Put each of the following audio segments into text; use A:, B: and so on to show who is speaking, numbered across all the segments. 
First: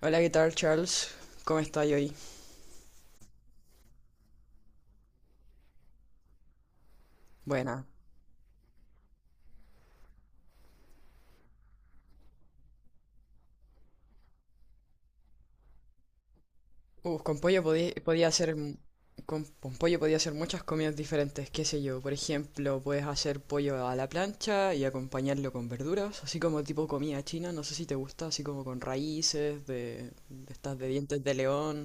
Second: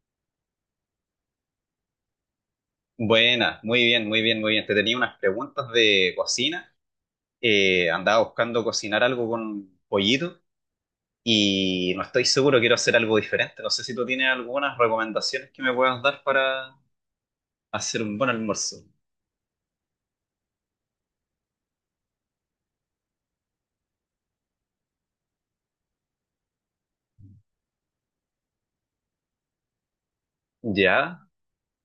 A: Hola, ¿qué tal, Charles? ¿Cómo estás hoy?
B: Buena, muy bien, muy bien, muy bien. Te tenía unas preguntas de cocina.
A: Buena.
B: Andaba buscando cocinar algo con pollito y no estoy seguro, quiero hacer algo diferente. No sé si tú tienes algunas recomendaciones que me puedas dar para
A: Con pollo
B: hacer un
A: podía
B: buen
A: hacer...
B: almuerzo.
A: Con pollo podía hacer muchas comidas diferentes, qué sé yo. Por ejemplo, puedes hacer pollo a la plancha y acompañarlo con verduras, así como tipo comida china, no sé si te gusta, así como con raíces de estas de dientes
B: ¿Ya?
A: de león.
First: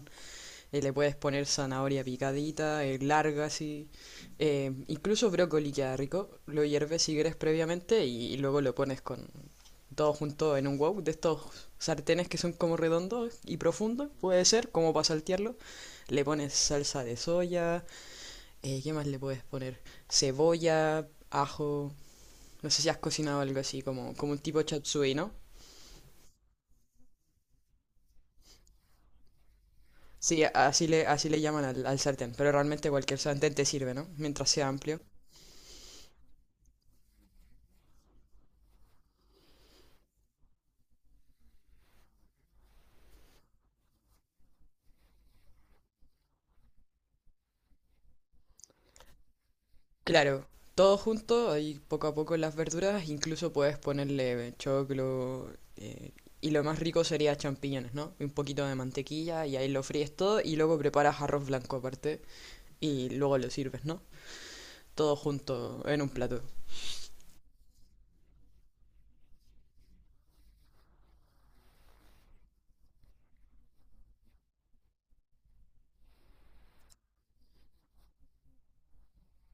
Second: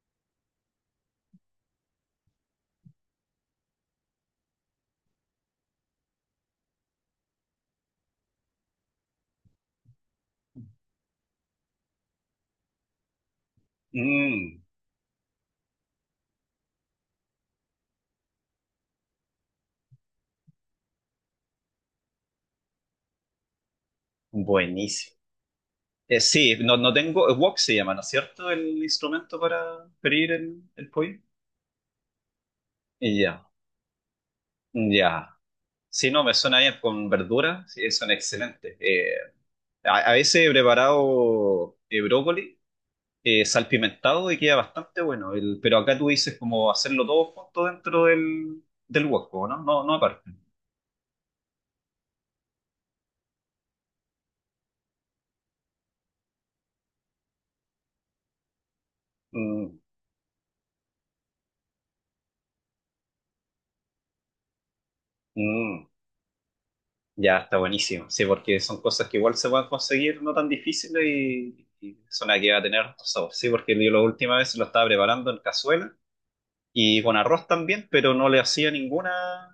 A: Le puedes poner zanahoria picadita, larga así, incluso brócoli queda rico. Lo hierves si quieres previamente y luego lo pones con todo junto en un wok de estos sartenes que son como redondos y profundos, puede
B: Mm,
A: ser, como para saltearlo. Le pones salsa de soya, ¿qué más le puedes poner? Cebolla, ajo, no sé si has cocinado algo así, como, como un tipo chatsui,
B: buenísimo.
A: ¿no?
B: Sí, no, no tengo, wok se llama, ¿no es cierto? El instrumento para freír
A: Sí,
B: el, el pollo.
A: así le llaman al sartén, pero realmente cualquier
B: Ya,
A: sartén te sirve, ¿no? Mientras sea amplio.
B: ya. Si no, me suena bien con verduras, sí, son excelentes. A veces he preparado brócoli, salpimentado y queda bastante bueno. Pero acá tú dices como hacerlo todo junto dentro del wok, ¿no? No, no aparte.
A: Claro, todo junto, ahí poco a poco las verduras, incluso puedes ponerle choclo, eh, y lo más rico sería champiñones, ¿no? Un poquito de mantequilla y ahí
B: Mm,
A: lo fríes todo y luego preparas arroz blanco aparte y luego lo sirves, ¿no? Todo junto
B: mm.
A: en un plato.
B: Ya está buenísimo. Sí, porque son cosas que igual se pueden conseguir no tan difíciles y son las que va a tener harto sabor. Sí, porque yo la última vez lo estaba preparando en cazuela y con arroz también, pero no le hacía ninguna.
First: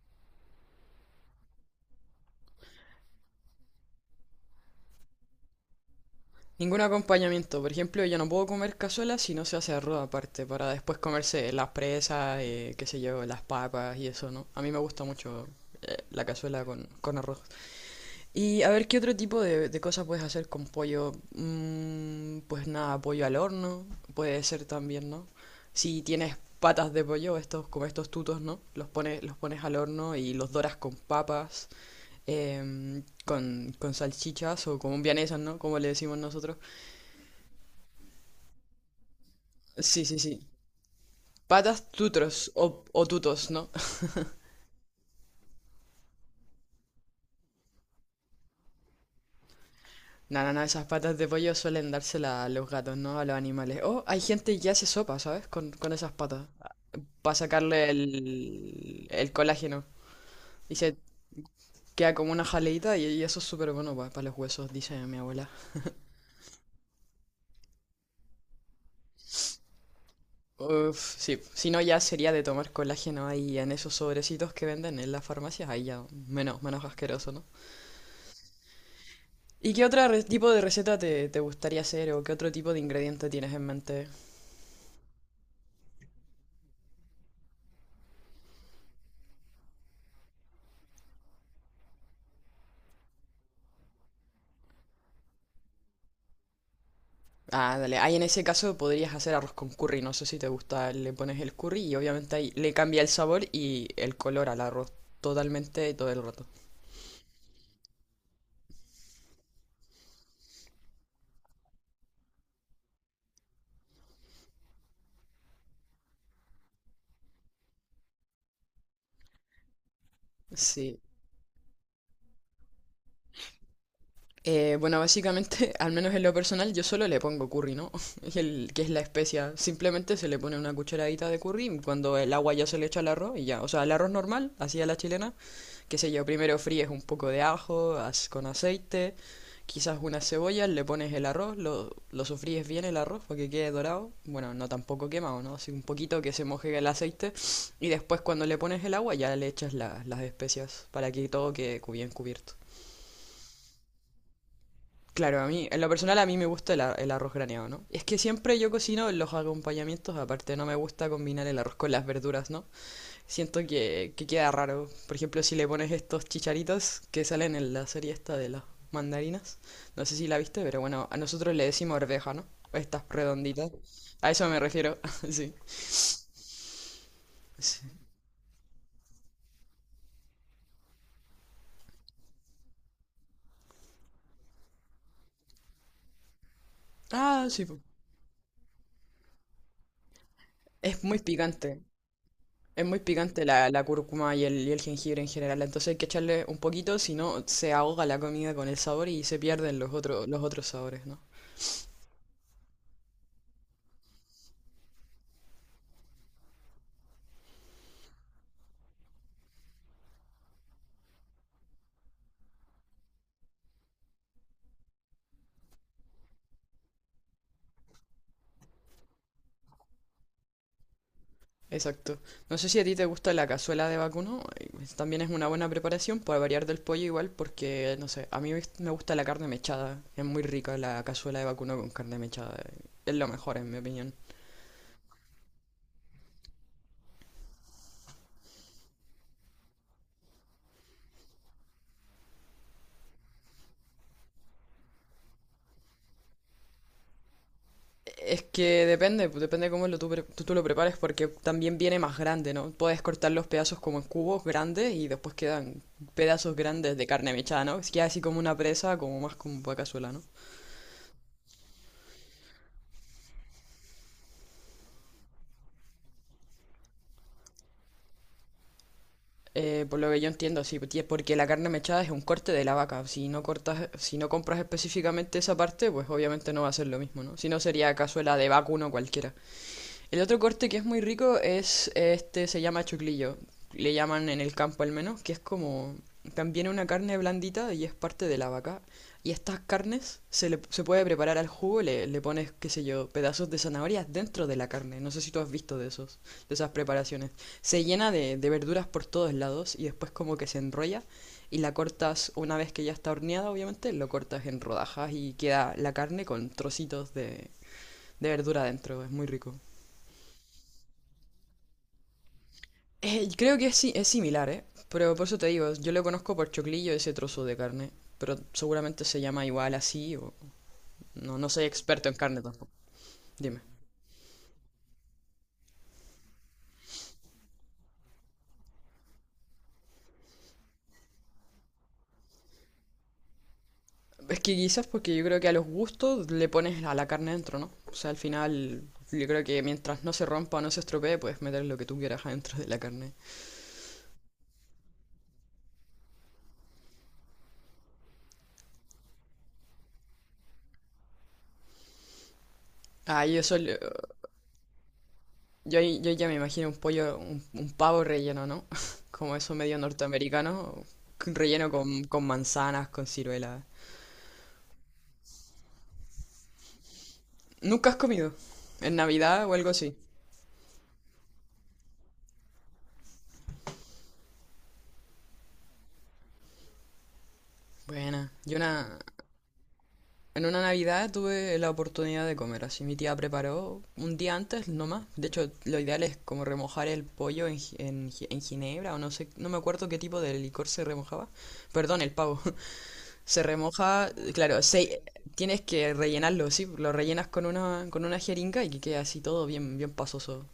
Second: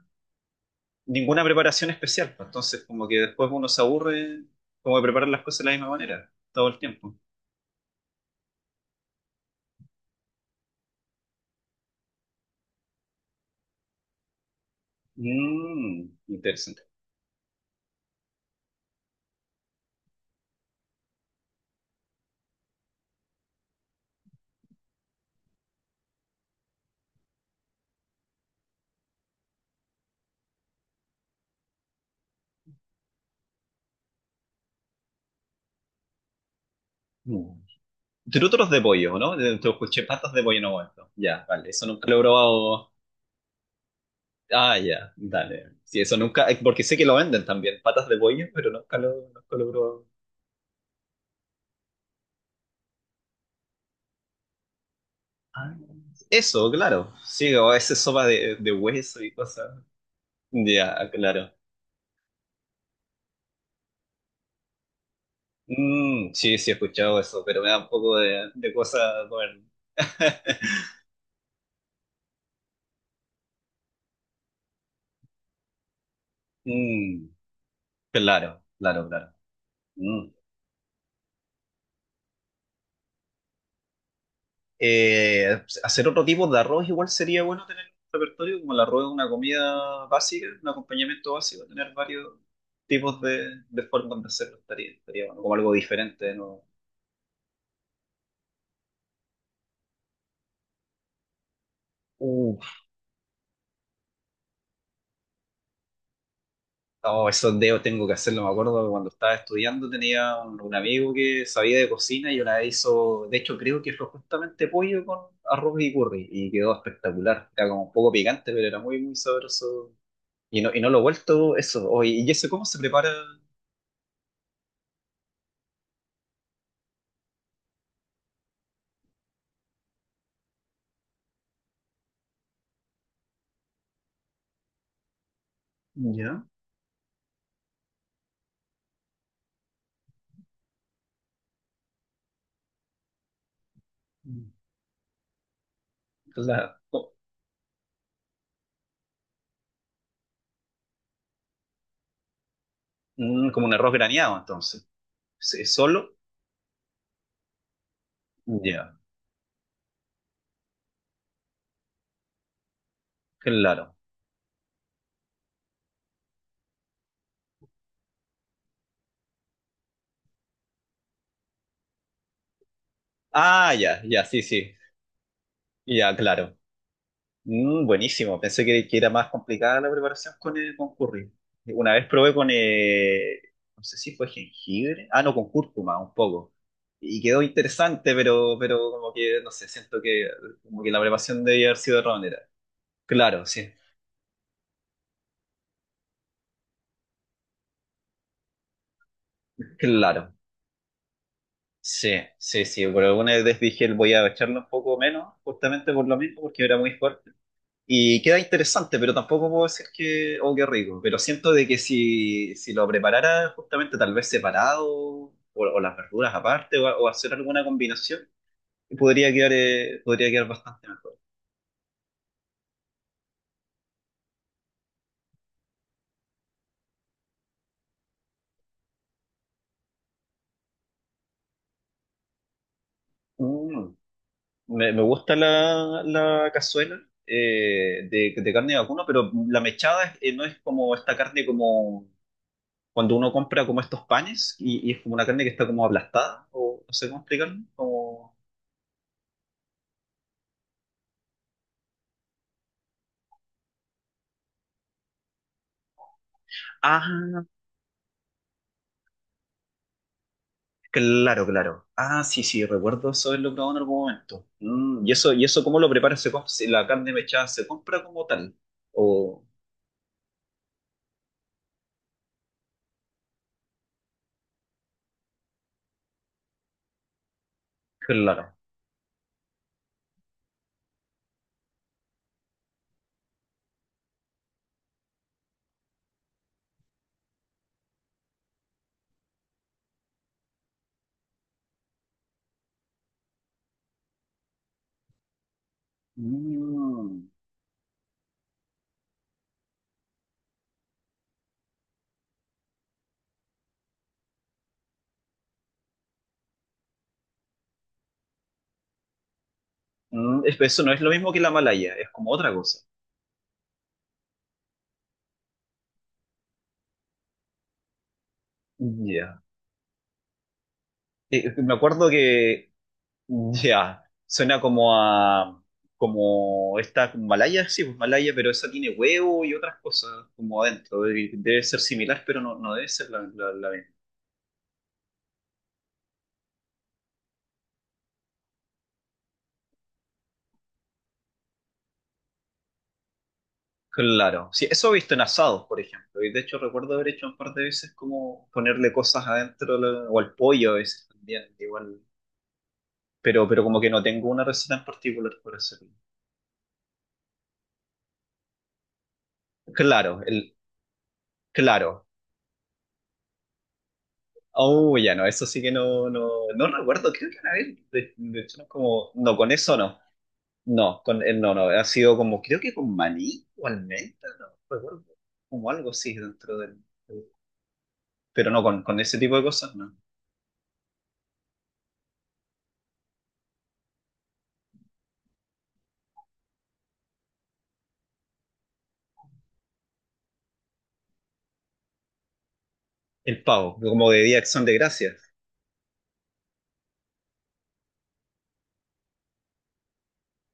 B: ninguna preparación especial, pues, entonces como que después uno se aburre como de preparar las cosas de la misma manera, todo el
A: Ningún
B: tiempo.
A: acompañamiento, por ejemplo, yo no puedo comer cazuela si no se hace arroz aparte, para después comerse las presas, qué sé yo, las papas y eso, ¿no? A mí me gusta mucho
B: Mmm,
A: la cazuela
B: interesante.
A: con arroz. Y a ver, ¿qué otro tipo de cosas puedes hacer con pollo? Mm, pues nada, pollo al horno, puede ser también, ¿no? Si tienes patas de pollo, estos, como estos tutos, ¿no? Los pones al horno y los doras con papas, con salchichas o con vienesas, ¿no? Como le decimos nosotros.
B: Mm. Trútoros de pollo, ¿no? Te
A: Sí,
B: escuché
A: sí,
B: patas de
A: sí.
B: pollo en un momento. Ya, vale,
A: Patas
B: eso nunca lo he
A: tutros
B: probado.
A: o tutos, ¿no?
B: Ah, ya, dale. Sí, eso nunca, porque sé que lo venden también, patas de pollo, pero nunca lo, nunca lo he probado.
A: Nada, nada, esas patas de pollo suelen dárselas a los gatos, ¿no? A los animales. O hay gente que hace sopa, ¿sabes?
B: Ah,
A: Con esas patas,
B: eso, claro.
A: para
B: Sí, o a
A: sacarle
B: veces sopa de hueso y
A: el
B: cosas.
A: colágeno. Y se
B: Ya, claro.
A: queda como una jaleita y eso es súper bueno para los huesos, dice mi abuela.
B: Sí, sí he escuchado eso, pero me da un poco de cosa comer.
A: Uf, sí, si no ya sería de tomar colágeno ahí en esos sobrecitos que venden en las farmacias, ahí ya menos, menos
B: Mm,
A: asqueroso, ¿no?
B: claro, claro, claro.
A: ¿Y qué otro
B: Mm.
A: tipo de receta te, te gustaría hacer o qué otro tipo de ingrediente tienes en mente?
B: Hacer otro tipo de arroz igual sería bueno tener un repertorio, como el arroz es una comida básica, un acompañamiento básico, tener varios tipos de formas de hacerlo estaría, estaría bueno, como algo diferente, ¿no?
A: Ah, dale, ahí en ese caso podrías hacer arroz con curry, no sé si te gusta, le pones el curry y obviamente ahí
B: Uh,
A: le cambia el sabor y el color al arroz totalmente todo el rato.
B: Oh, esos dedos tengo que hacerlo. Me acuerdo que cuando estaba estudiando tenía un amigo que sabía de cocina y una vez hizo, de hecho creo que fue justamente pollo con arroz y curry y quedó espectacular. Era como un poco picante, pero era muy, muy sabroso. Y no lo
A: Sí.
B: he vuelto eso. Oh, y eso cómo se prepara?
A: Bueno, básicamente, al menos en lo personal, yo solo le pongo curry, ¿no? Y el, que es la especia. Simplemente se le pone una cucharadita de curry y cuando el agua ya se le echa al arroz y ya. O sea, el arroz normal, así a la chilena, qué sé yo,
B: Ya.
A: primero fríes un poco de ajo con aceite, quizás unas cebollas, le pones el arroz, lo sofríes bien el arroz para que quede dorado. Bueno, no tampoco quemado, ¿no? Así un poquito que se moje
B: claro
A: el
B: co-
A: aceite y después cuando le pones el agua ya le echas las especias para que todo quede bien cubierto.
B: mm, Como un arroz graneado, entonces.
A: Claro, a
B: Sí,
A: mí, en lo
B: ¿solo?
A: personal a mí me gusta el, el arroz graneado, ¿no? Es que siempre yo
B: Ya,
A: cocino los acompañamientos, aparte no me gusta combinar el arroz con las verduras, ¿no? Siento
B: claro.
A: que queda raro. Por ejemplo, si le pones estos chicharitos que salen en la serie esta de las mandarinas, no sé si la viste, pero bueno, a nosotros le decimos arveja, ¿no? Estas redonditas.
B: Ah, ya, ya,
A: A
B: sí,
A: eso me
B: sí.
A: refiero, sí.
B: Ya, claro.
A: Sí.
B: Buenísimo, pensé que era más complicada la preparación con el con curry. Una vez probé con, no sé si fue jengibre, ah, no, con cúrcuma, un poco. Y quedó
A: Ah, sí po.
B: interesante, pero como que, no sé, siento que, como que la
A: Es muy
B: preparación debía haber
A: picante.
B: sido de otra manera.
A: Es muy
B: Claro,
A: picante
B: sí,
A: la, la cúrcuma y el jengibre en general, entonces hay que echarle un poquito, si no se ahoga la comida con el sabor y se pierden
B: claro.
A: los otros sabores, ¿no?
B: Sí, sí, sí, por alguna vez dije, voy a echarle un poco menos, justamente por lo mismo, porque era muy fuerte. Y queda interesante, pero tampoco puedo decir que, oh, qué rico. Pero siento de que si, si lo preparara justamente tal vez separado o las verduras aparte o hacer alguna combinación, podría quedar bastante mejor.
A: Exacto. No sé si a ti te gusta la cazuela de vacuno, también es una buena preparación para variar del pollo igual, porque no sé, a mí me gusta la carne mechada, es muy rica la cazuela de vacuno con carne mechada, es lo mejor en mi
B: Mm,
A: opinión.
B: me gusta la cazuela de carne de vacuno, pero la mechada no es como esta carne como cuando uno compra como estos panes y es como una carne que está como aplastada o no sé cómo explicarlo. Como...
A: Es que depende, pues, depende cómo lo tú, tú, tú lo prepares, porque también viene más grande, ¿no? Puedes cortar los pedazos como en cubos grandes y después quedan pedazos grandes de carne
B: Ah,
A: mechada, ¿no? Es que así como una presa, como más como vaca cazuela, ¿no?
B: claro, claro. Ah, sí, sí, recuerdo eso haberlo probado en algún momento. Mm, y eso cómo lo prepara? ¿Si la carne mechada se compra como tal? O,
A: Por lo que yo entiendo, sí, porque la carne mechada es un corte de la vaca. Si no cortas, si no compras específicamente esa parte, pues obviamente no va a ser lo mismo, ¿no? Si no sería cazuela de
B: claro.
A: vacuno cualquiera. El otro corte que es muy rico es este, se llama choclillo. Le llaman en el campo al menos, que es como también una carne blandita y es parte de la vaca. Y estas carnes se puede preparar al jugo, le pones, qué sé yo, pedazos de zanahorias dentro de la carne. No sé si tú has visto de, esos, de esas
B: Mm,
A: preparaciones. Se llena de verduras por todos lados y después como que se enrolla y la cortas una vez que ya está horneada, obviamente, lo cortas en rodajas y queda la carne con trocitos de verdura dentro. Es muy rico.
B: Eso no es lo mismo que la malaya, es como otra cosa.
A: Creo que es, es similar, ¿eh? Pero por eso te digo, yo lo conozco por choclillo ese trozo de carne. Pero seguramente se
B: Ya.
A: llama igual así o... No, no soy
B: Me
A: experto
B: acuerdo
A: en carne tampoco.
B: que,
A: Dime.
B: ya, suena como a, como esta malaya, sí, pues malaya, pero esa tiene huevo y otras cosas como adentro. Debe ser similar, pero no, no debe ser la.
A: Es que quizás porque yo creo que a los gustos le pones a la carne dentro, ¿no? O sea, al final yo creo que mientras no se rompa o no se estropee, puedes meter lo que tú quieras adentro de la carne.
B: Claro, sí, eso he visto en asados, por ejemplo, y de hecho recuerdo haber hecho un par de veces como ponerle cosas adentro o al pollo a veces también, igual,
A: Ah, yo
B: pero
A: solo...
B: como que no tengo una receta en particular por
A: Yo,
B: hacerlo.
A: yo ya me imagino un pollo, un pavo relleno, ¿no? Como eso medio
B: Claro,
A: norteamericano, relleno
B: claro,
A: con manzanas, con ciruela.
B: oh, ya no, eso sí que no, no, no recuerdo, creo que una vez,
A: ¿Nunca has
B: de,
A: comido?
B: de hecho, no,
A: ¿En
B: como, no,
A: Navidad
B: con
A: o algo
B: eso
A: así?
B: no, no, con el no, no, ha sido como, creo que con maní o almendra, no recuerdo, como algo así dentro del.
A: Buena.
B: Pero
A: Yo
B: no,
A: una...
B: con ese tipo de cosas, no.
A: en una Navidad tuve la oportunidad de comer, así mi tía preparó un día antes nomás. De hecho, lo ideal es como remojar el pollo en, en en ginebra o no sé, no me acuerdo qué tipo de licor se remojaba. Perdón, el pavo. Se
B: El pavo,
A: remoja,
B: como de Día de
A: claro,
B: Acción de
A: se...
B: Gracias.
A: tienes que rellenarlo, sí, lo rellenas con una jeringa y que quede así todo bien, bien pasoso.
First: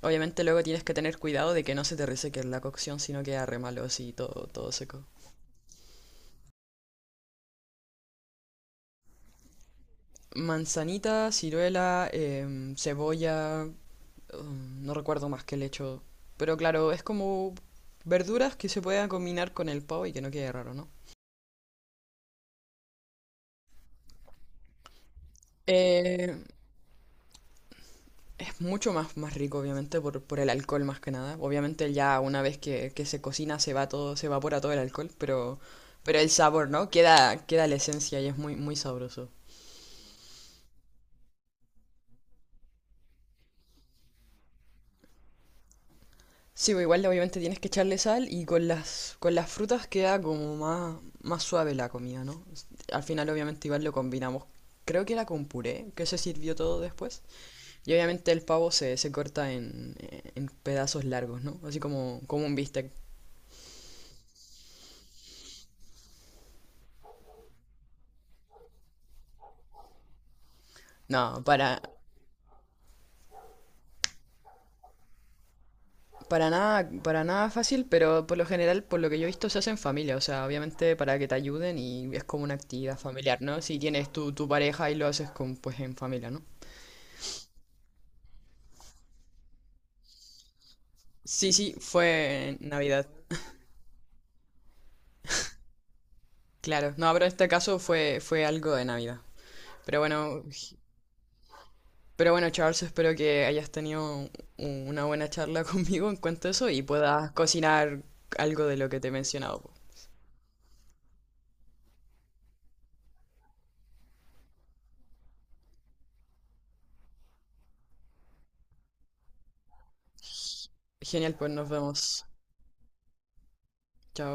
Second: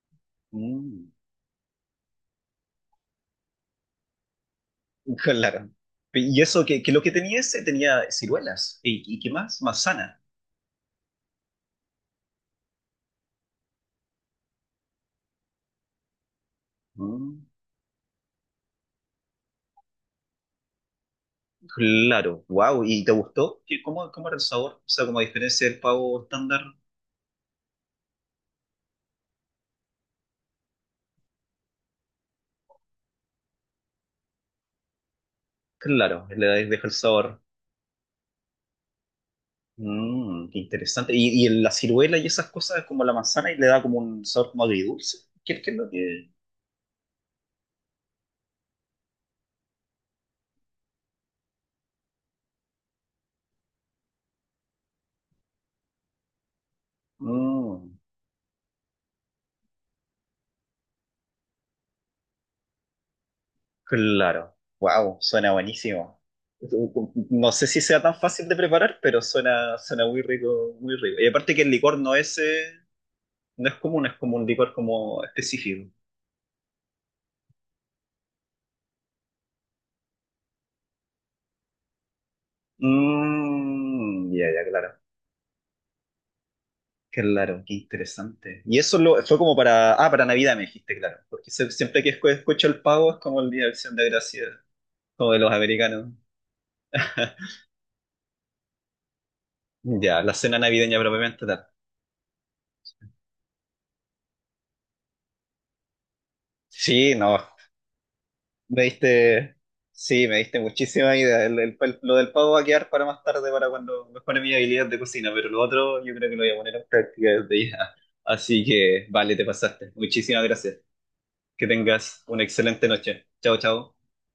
A: Obviamente luego tienes que
B: Mm,
A: tener cuidado de que no se te reseque la cocción, sino queda re malo así, todo, todo seco.
B: claro. Y eso, que lo que tenía ese tenía ciruelas. Y qué más? Manzana.
A: Manzanita, ciruela, cebolla, no recuerdo más que le echo. Pero claro, es
B: Mm,
A: como verduras que se puedan combinar con el pavo y que no quede raro, ¿no?
B: claro. Wow. ¿Y te gustó? ¿Qué- cómo, cómo era el sabor? O sea, como a diferencia del pavo
A: Eh,
B: estándar.
A: es mucho más, más rico, obviamente, por el alcohol más que nada. Obviamente ya una vez que se cocina se va todo, se evapora todo el alcohol, pero
B: Claro,
A: el
B: le
A: sabor,
B: deja
A: ¿no?
B: el sabor.
A: Queda, queda la esencia y es muy, muy sabroso.
B: Mm, qué interesante. Y la ciruela y esas cosas, como la manzana, y le da como un sabor como agridulce? ¿Qué, qué es lo que...?
A: Sí, pues igual obviamente tienes que echarle sal y con las frutas queda como más, más suave la comida, ¿no? S- Al final obviamente igual lo combinamos, creo que era con puré, que se sirvió todo después. Y
B: Mm.
A: obviamente el pavo se corta en pedazos largos, ¿no? Así como, como un bistec.
B: Claro. Wow, suena buenísimo. No sé si sea tan fácil de preparar, pero suena, suena muy rico, muy rico. Y
A: No,
B: aparte que el licor no es, no es común, es como un licor como específico.
A: para nada fácil, pero por lo general, por lo que yo he visto, se hace en familia, o sea, obviamente para que te ayuden y es como una actividad familiar, ¿no? Si tienes tu,
B: Mm, ya,
A: tu
B: ya,
A: pareja y
B: claro.
A: lo haces con, pues en familia, ¿no?
B: Claro, qué interesante. Y eso lo, fue como para, ah, para Navidad me dijiste, claro. Porque
A: Sí,
B: se-
A: sí,
B: siempre que escu-
A: fue
B: escucho
A: en
B: el
A: Navidad.
B: pavo es como el Día de Acción de Gracias, como de los americanos.
A: Claro, no, pero este caso fue, fue algo de Navidad. Pero
B: Ya, la
A: bueno,
B: cena navideña propiamente tal.
A: pero bueno, Charles, espero que hayas tenido una buena charla conmigo en cuanto a eso y
B: Sí,
A: puedas
B: no,
A: cocinar algo de
B: Me
A: lo que te he
B: diste,
A: mencionado.
B: sí, me diste muchísima idea. Lo del pavo va a quedar para más tarde, para cuando mejore mi habilidad de cocina, pero lo otro yo creo que lo voy a poner en práctica desde ya. Así que, vale, te pasaste. Muchísimas gracias.
A: Genial, pues
B: Que
A: nos
B: tengas
A: vemos.
B: una excelente noche. Chao, chao.
A: Chao.